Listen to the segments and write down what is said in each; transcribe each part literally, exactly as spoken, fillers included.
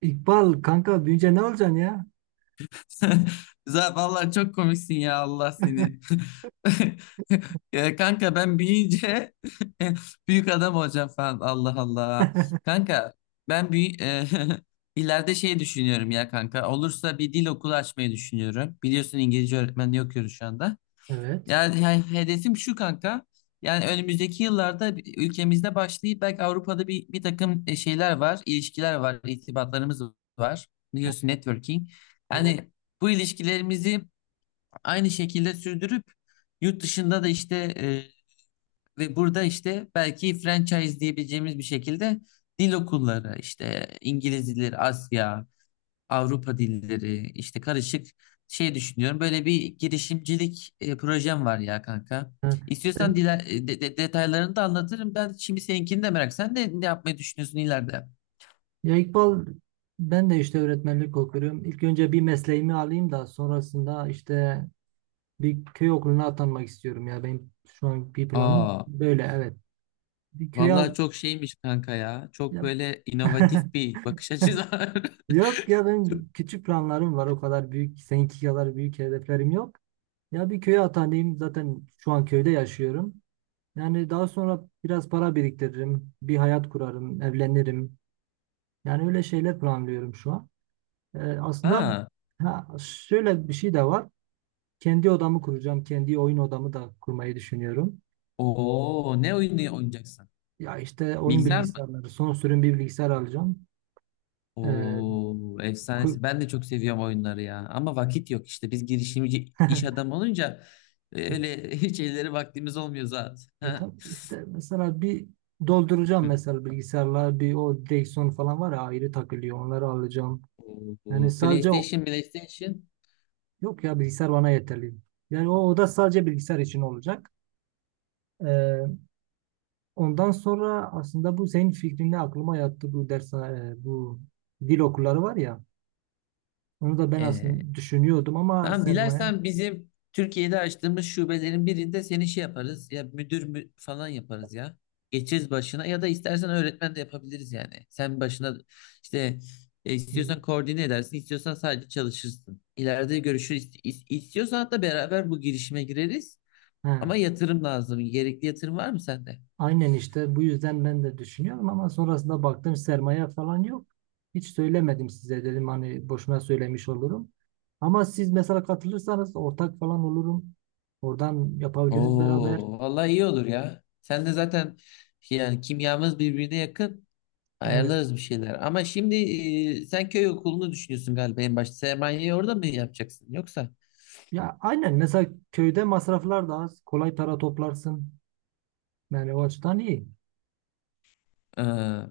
İkbal kanka büyüyünce ne olacaksın ya? Za- Vallahi çok komiksin ya Allah seni. Ya kanka, ben büyüyünce büyük adam olacağım falan. Allah Allah. Kanka, ben büyü ileride şey düşünüyorum ya kanka. Olursa bir dil okulu açmayı düşünüyorum. Biliyorsun, İngilizce öğretmenliği okuyoruz şu anda. Evet. Yani, yani hedefim şu kanka. Yani önümüzdeki yıllarda bir- ülkemizde başlayıp belki Avrupa'da bir, bir takım e, şeyler var, ilişkiler var, irtibatlarımız var. Biliyorsun, networking. Aynen. Yani bu ilişkilerimizi aynı şekilde sürdürüp yurt dışında da işte e, ve burada işte belki franchise diyebileceğimiz bir şekilde dil okulları, işte İngiliz dilleri, Asya, Avrupa dilleri, işte karışık şey düşünüyorum. Böyle bir girişimcilik e, projem var ya kanka. Ha. İstiyorsan Sen, diler, e, de- de- detaylarını da anlatırım. Ben şimdi seninkini de merak. Sen de ne yapmayı düşünüyorsun ileride? ya İkbal, ben de işte öğretmenlik okuyorum. İlk önce bir mesleğimi alayım da sonrasında işte bir köy okuluna atanmak istiyorum ya. Benim şu an bir planım Aa, böyle, evet. Bir köy vallahi al... çok şeymiş kanka ya. Çok Ya- böyle inovatif bir bakış açısı var. Yok ya, benim küçük planlarım var, o kadar büyük, seninki kadar büyük hedeflerim yok. Ya bir köye atanayım, zaten şu an köyde yaşıyorum. Yani daha sonra biraz para biriktiririm, bir hayat kurarım, evlenirim. Yani öyle şeyler planlıyorum şu an. Ee, aslında, Aa, ha, şöyle bir şey de var. Kendi odamı kuracağım. Kendi oyun odamı da kurmayı düşünüyorum. oo, ne oyunu oynayacaksın? Ya işte oyun Bilgisayar mı? bilgisayarları, son sürüm bir bilgisayar alacağım. Ee, Oo, kur- efsanesi. Ben de çok seviyorum oyunları ya. Ama vakit yok işte. Biz girişimci iş adamı olunca e, öyle hiç elleri vaktimiz olmuyor zaten. E Ha. tabii işte, mesela bir dolduracağım, Hı. mesela bilgisayarlar, bir o direksiyon falan var ya, ayrı takılıyor, onları alacağım. Yani Oo, sadece o- PlayStation, PlayStation. yok ya, bilgisayar bana yeterli. Yani o oda sadece bilgisayar için olacak. Ee, Ondan sonra, aslında bu senin fikrinle aklıma yattı, bu ders e, bu dil okulları var ya. Onu da ben Ee, aslında düşünüyordum ama Tamam, sermaye... dilersen bizim Türkiye'de açtığımız şubelerin birinde seni şey yaparız ya, müdür mü falan yaparız ya. Geçeriz başına ya da istersen öğretmen de yapabiliriz yani. Sen başına işte e, istiyorsan koordine edersin, istiyorsan sadece çalışırsın. İleride görüşürüz. İst- is- İstiyorsan hatta beraber bu girişime gireriz. He, Ama yatırım lazım. Gerekli yatırım var mı sende? aynen, işte bu yüzden ben de düşünüyorum ama sonrasında baktım sermaye falan yok. Hiç söylemedim size, dedim hani boşuna söylemiş olurum. Ama siz mesela katılırsanız ortak falan olurum. Oradan yapabiliriz beraber. Oo, vallahi iyi olur ya. Sen de zaten yani kimyamız birbirine yakın. Evet. Ayarlarız bir şeyler. Ama şimdi e, sen köy okulunu düşünüyorsun galiba en başta. Sermayeyi orada mı yapacaksın yoksa? Ya aynen, mesela köyde masraflar da az. Kolay para toplarsın. Yani o açıdan iyi. Ee,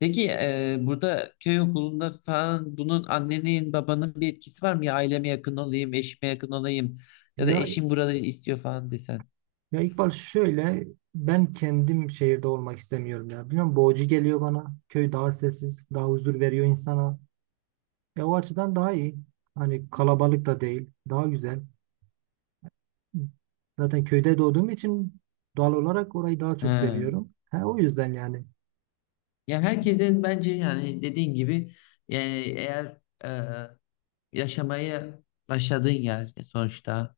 peki e, burada köy okulunda falan bunun annenin babanın bir etkisi var mı? Ya aileme yakın olayım, eşime yakın olayım ya da Ya eşim burada istiyor falan desen. Ya İkbal, şöyle, ben kendim şehirde olmak istemiyorum ya. Bilmiyorum, boğucu geliyor bana. Köy daha sessiz, daha huzur veriyor insana. E, o açıdan daha iyi. Hani kalabalık da değil, daha güzel. Zaten köyde doğduğum için doğal olarak orayı daha çok Ha. seviyorum. Ha, o yüzden yani. Ya herkesin bence yani dediğin gibi yani eğer yaşamaya başladığın yer sonuçta.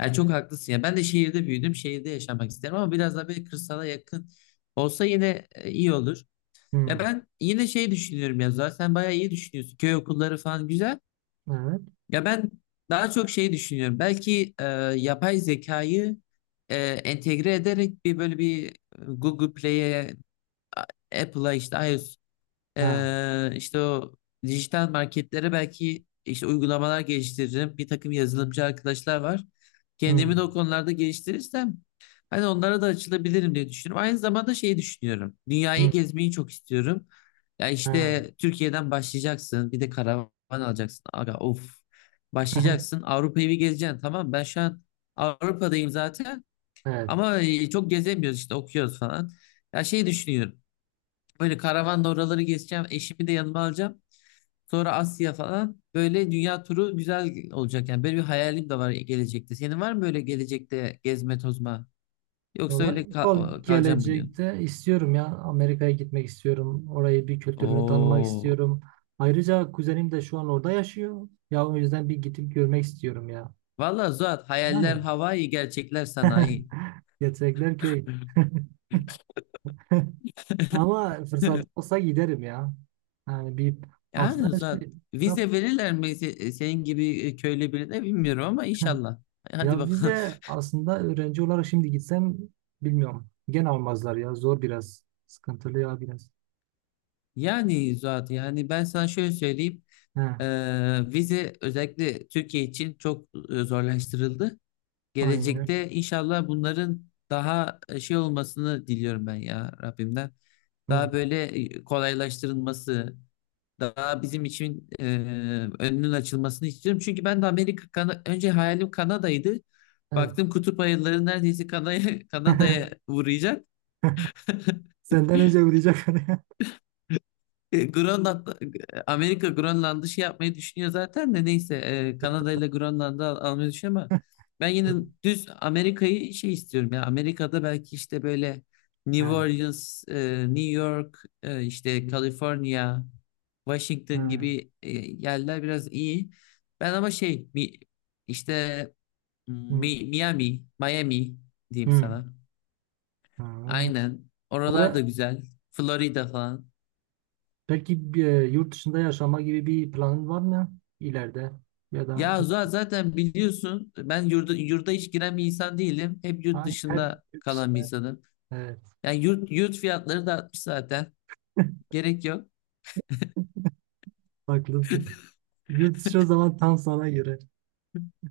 Yani çok haklısın ya. Ben de şehirde büyüdüm. Şehirde yaşamak isterim ama biraz daha böyle kırsala yakın olsa yine e, iyi olur. Hmm, Ya ben yine şey düşünüyorum ya, zaten sen bayağı iyi düşünüyorsun. Köy okulları falan güzel. evet. Ya ben daha çok şey düşünüyorum. Belki e, yapay zekayı e, entegre ederek bir böyle bir e, Google Play'e, Apple'a, işte iOS, Ha, ee, işte o dijital marketlere belki işte uygulamalar geliştiririm. Bir takım yazılımcı arkadaşlar var. Kendimi de hmm, o konularda geliştirirsem hani onlara da açılabilirim diye düşünüyorum. Aynı zamanda şeyi düşünüyorum. hmm, Dünyayı gezmeyi çok istiyorum. Ya ha. işte Türkiye'den başlayacaksın. Bir de karavan alacaksın. Aga of. Başlayacaksın. Avrupa'yı bir gezeceksin. Tamam, ben şu an Avrupa'dayım zaten. Evet. Ama e, çok gezemiyoruz işte, okuyoruz falan. Ya şey düşünüyorum. Böyle karavanla oraları gezeceğim. Eşimi de yanıma alacağım. Sonra Asya falan. Böyle dünya turu güzel olacak yani. Böyle bir hayalim de var gelecekte. Senin var mı böyle gelecekte gezme tozma? Yoksa Valla öyle kal İkbal, o- kalacağım mı diyorsun? gelecekte istiyorum ya, Amerika'ya gitmek istiyorum. Orayı, bir kültürünü tanımak Oo. istiyorum. Ayrıca kuzenim de şu an orada yaşıyor. Ya o yüzden bir gidip görmek istiyorum ya. Vallahi Zuhat, hayaller Yani Hawaii, gerçekler sanayi. gerçekler köy. Ama fırsat olsa giderim ya. Yani bir aslında Yani Zuhat, şey, da- vize verirler mi se- senin gibi köylü birine bilmiyorum ama inşallah. Hadi ya bakalım. vize aslında öğrenci olarak şimdi gitsem bilmiyorum. Gene almazlar ya, zor biraz. Sıkıntılı ya biraz. Yani zaten yani ben sana şöyle söyleyeyim. He, Ee, vize özellikle Türkiye için çok e, zorlaştırıldı. aynen. Gelecekte inşallah bunların daha e, şey olmasını diliyorum ben ya Rabbimden. Hı, Daha böyle e, kolaylaştırılması, daha bizim için e, önünün açılmasını istiyorum. Çünkü ben de Amerika, Kana- önce hayalim Kanada'ydı. evet. Baktım, kutup ayıları neredeyse Kanada'ya Kanada'ya uğrayacak. Senden önce vuracak oraya. E, Grönland, e, Amerika Grönland'ı şey yapmayı düşünüyor zaten de neyse e, Kanada ile Grönland'ı al- almayı düşünüyor ama ben yine düz Amerika'yı şey istiyorum ya, Amerika'da belki işte böyle New Ha, Orleans, e, New York, e, işte California, Washington ha, gibi e, yerler biraz iyi. Ben ama şey mi, işte hı, Mi- Miami, Miami diyeyim hı, sana. ha. Aynen. Oralar da Oraya, güzel. Florida falan. peki bir, e, yurt dışında yaşama gibi bir planın var mı ileride? Ya da Ya za- zaten biliyorsun, ben yurda, yurda hiç giren bir insan değilim. Hep yurt ha, her dışında yurt kalan bir dışında. insanım. Evet, Yani yurt, yurt fiyatları da artmış zaten. Gerek yok. haklısın. Yurt dışı o zaman tam sana göre.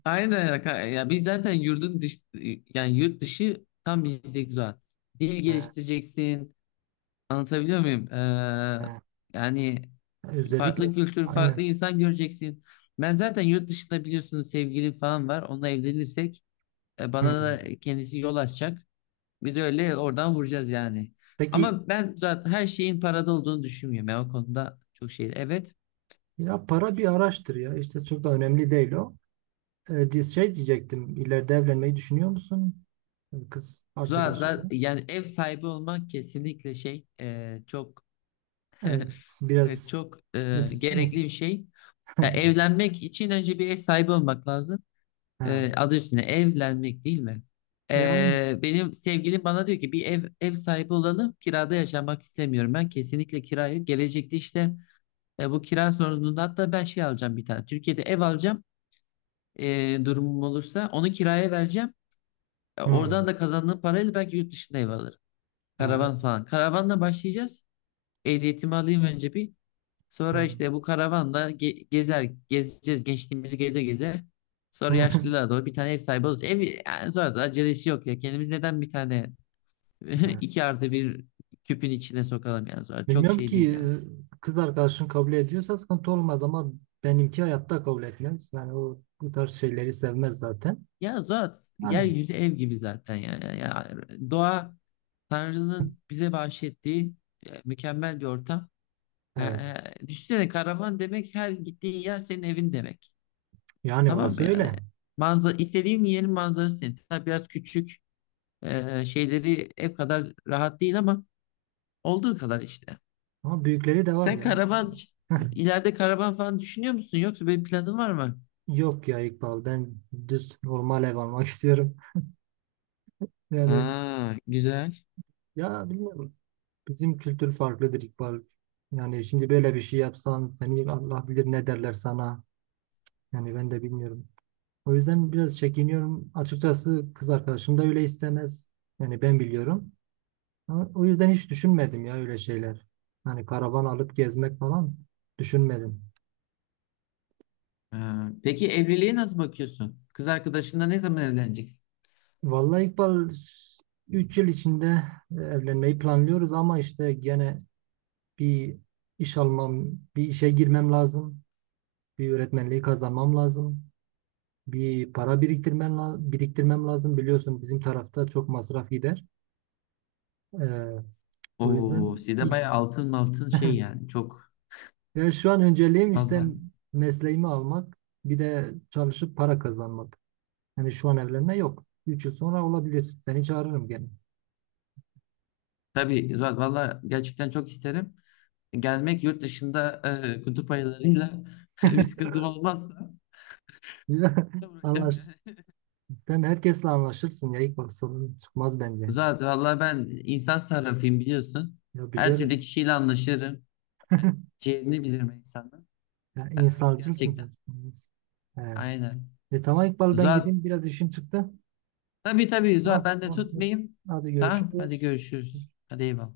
Aynen ya. Ka- ya biz zaten yurdun dış, yani yurt dışı tam bizdeki zaten. Dil Ha, geliştireceksin. Anlatabiliyor muyum? Ee, ha. yani Özellikle farklı kültür, aynen. farklı insan göreceksin. Ben zaten yurt dışında biliyorsunuz sevgilim falan var. Onunla evlenirsek e, Hı. bana da kendisi yol açacak. Biz öyle oradan vuracağız yani. Peki Ama ben zaten her şeyin parada olduğunu düşünmüyorum. Ben o konuda çok şey. Evet. ya para bir araçtır ya. İşte çok da önemli değil o. E, di- şey diyecektim. İleride evlenmeyi düşünüyor musun? Kız arkadaşınla. Zaten yani ev sahibi olmak kesinlikle şey e, çok Evet. evet, Biraz çok e, is gerekli is bir şey. Ya evlenmek için önce bir ev sahibi olmak lazım. ha. E, adı üstünde evlenmek değil mi? E, aynı. E, benim sevgilim bana diyor ki bir ev ev sahibi olalım. Kirada yaşamak istemiyorum. Ben kesinlikle kirayı gelecekte işte e, bu kira sorununda hatta ben şey alacağım bir tane. Türkiye'de ev alacağım. E, durumum olursa onu kiraya vereceğim. E, Hmm. oradan da kazandığım parayla belki yurt dışında ev alırım. Ha. Karavan falan. Karavanla başlayacağız. Ehliyetimi alayım önce bir. Ha. Sonra işte bu karavanla ge- gezer gezeceğiz gençliğimizi geze geze. Sonra Ha. yaşlılığa doğru bir tane ev sahibi olacağız. Ev yani sonra da acelesi yok ya. Kendimiz neden bir tane Ha. iki artı bir küpün içine sokalım, yani sonra çok Bilmiyorum şey ki değil yani. e, kız arkadaşın kabul ediyorsa sıkıntı olmaz ama benimki hayatta kabul etmez. Yani o bu tarz şeyleri sevmez zaten. Ya zat Yani, yeryüzü ev gibi zaten yani. Ya, doğa Tanrı'nın bize bahşettiği e, mükemmel bir ortam. E, evet. e, düşünsene, karavan demek her gittiğin yer senin evin demek. Yani Tamam mı orası yani? öyle. Manzara, istediğin yerin manzarası senin. Tabii biraz küçük e, şeyleri ev kadar rahat değil ama olduğu kadar işte. Ama büyükleri de var Sen ya. karavan ileride karavan falan düşünüyor musun? Yoksa böyle planın var mı? Yok ya İkbal, ben düz normal ev almak istiyorum. Yani Aa, güzel. ya bilmiyorum. Bizim kültür farklıdır İkbal. Yani şimdi böyle bir şey yapsan, seni Allah bilir ne derler sana. Yani ben de bilmiyorum. O yüzden biraz çekiniyorum. Açıkçası kız arkadaşım da öyle istemez. Yani ben biliyorum. Ama o yüzden hiç düşünmedim ya öyle şeyler. Hani karavan alıp gezmek falan düşünmedim. Ee, peki evliliğe nasıl bakıyorsun? Kız arkadaşınla ne zaman evleneceksin? Vallahi İkbal, üç yıl içinde e, evlenmeyi planlıyoruz ama işte gene bir iş almam, bir işe girmem lazım. Bir öğretmenliği kazanmam lazım. Bir para biriktirmem, la- biriktirmem lazım. Biliyorsun bizim tarafta çok masraf gider. Ee, o Oo, yüzden sizde ilk bayağı altın altın şey yani çok Yani şu an önceliğim işte fazla. mesleğimi almak, bir de çalışıp para kazanmak. Yani şu an evlenme yok. üç yıl sonra olabilir. Seni çağırırım gene. Tabii Zuhal, valla gerçekten çok isterim. Gelmek yurt dışında e, kutup ayılarıyla bir sıkıntım olmazsa uğrayacağım Anlaş. yani. Sen herkesle anlaşırsın ya. İlk bak sorun çıkmaz bence. Zuhal, valla ben insan sarrafıyım, biliyorsun. Ya Her türlü biliyorum. kişiyle anlaşırım. Yani ciğerini bilirim insanın. Ya Ee, insancılsın sen. gerçekten Evet. aynen. E, tamam İkbal, ben Zuhal, gideyim. Biraz işim çıktı. tabii tabii Tamam. Zuhal, ben de Tamam. tutmayayım. Hadi Tamam, hadi görüşürüz. görüşürüz. Hadi eyvallah.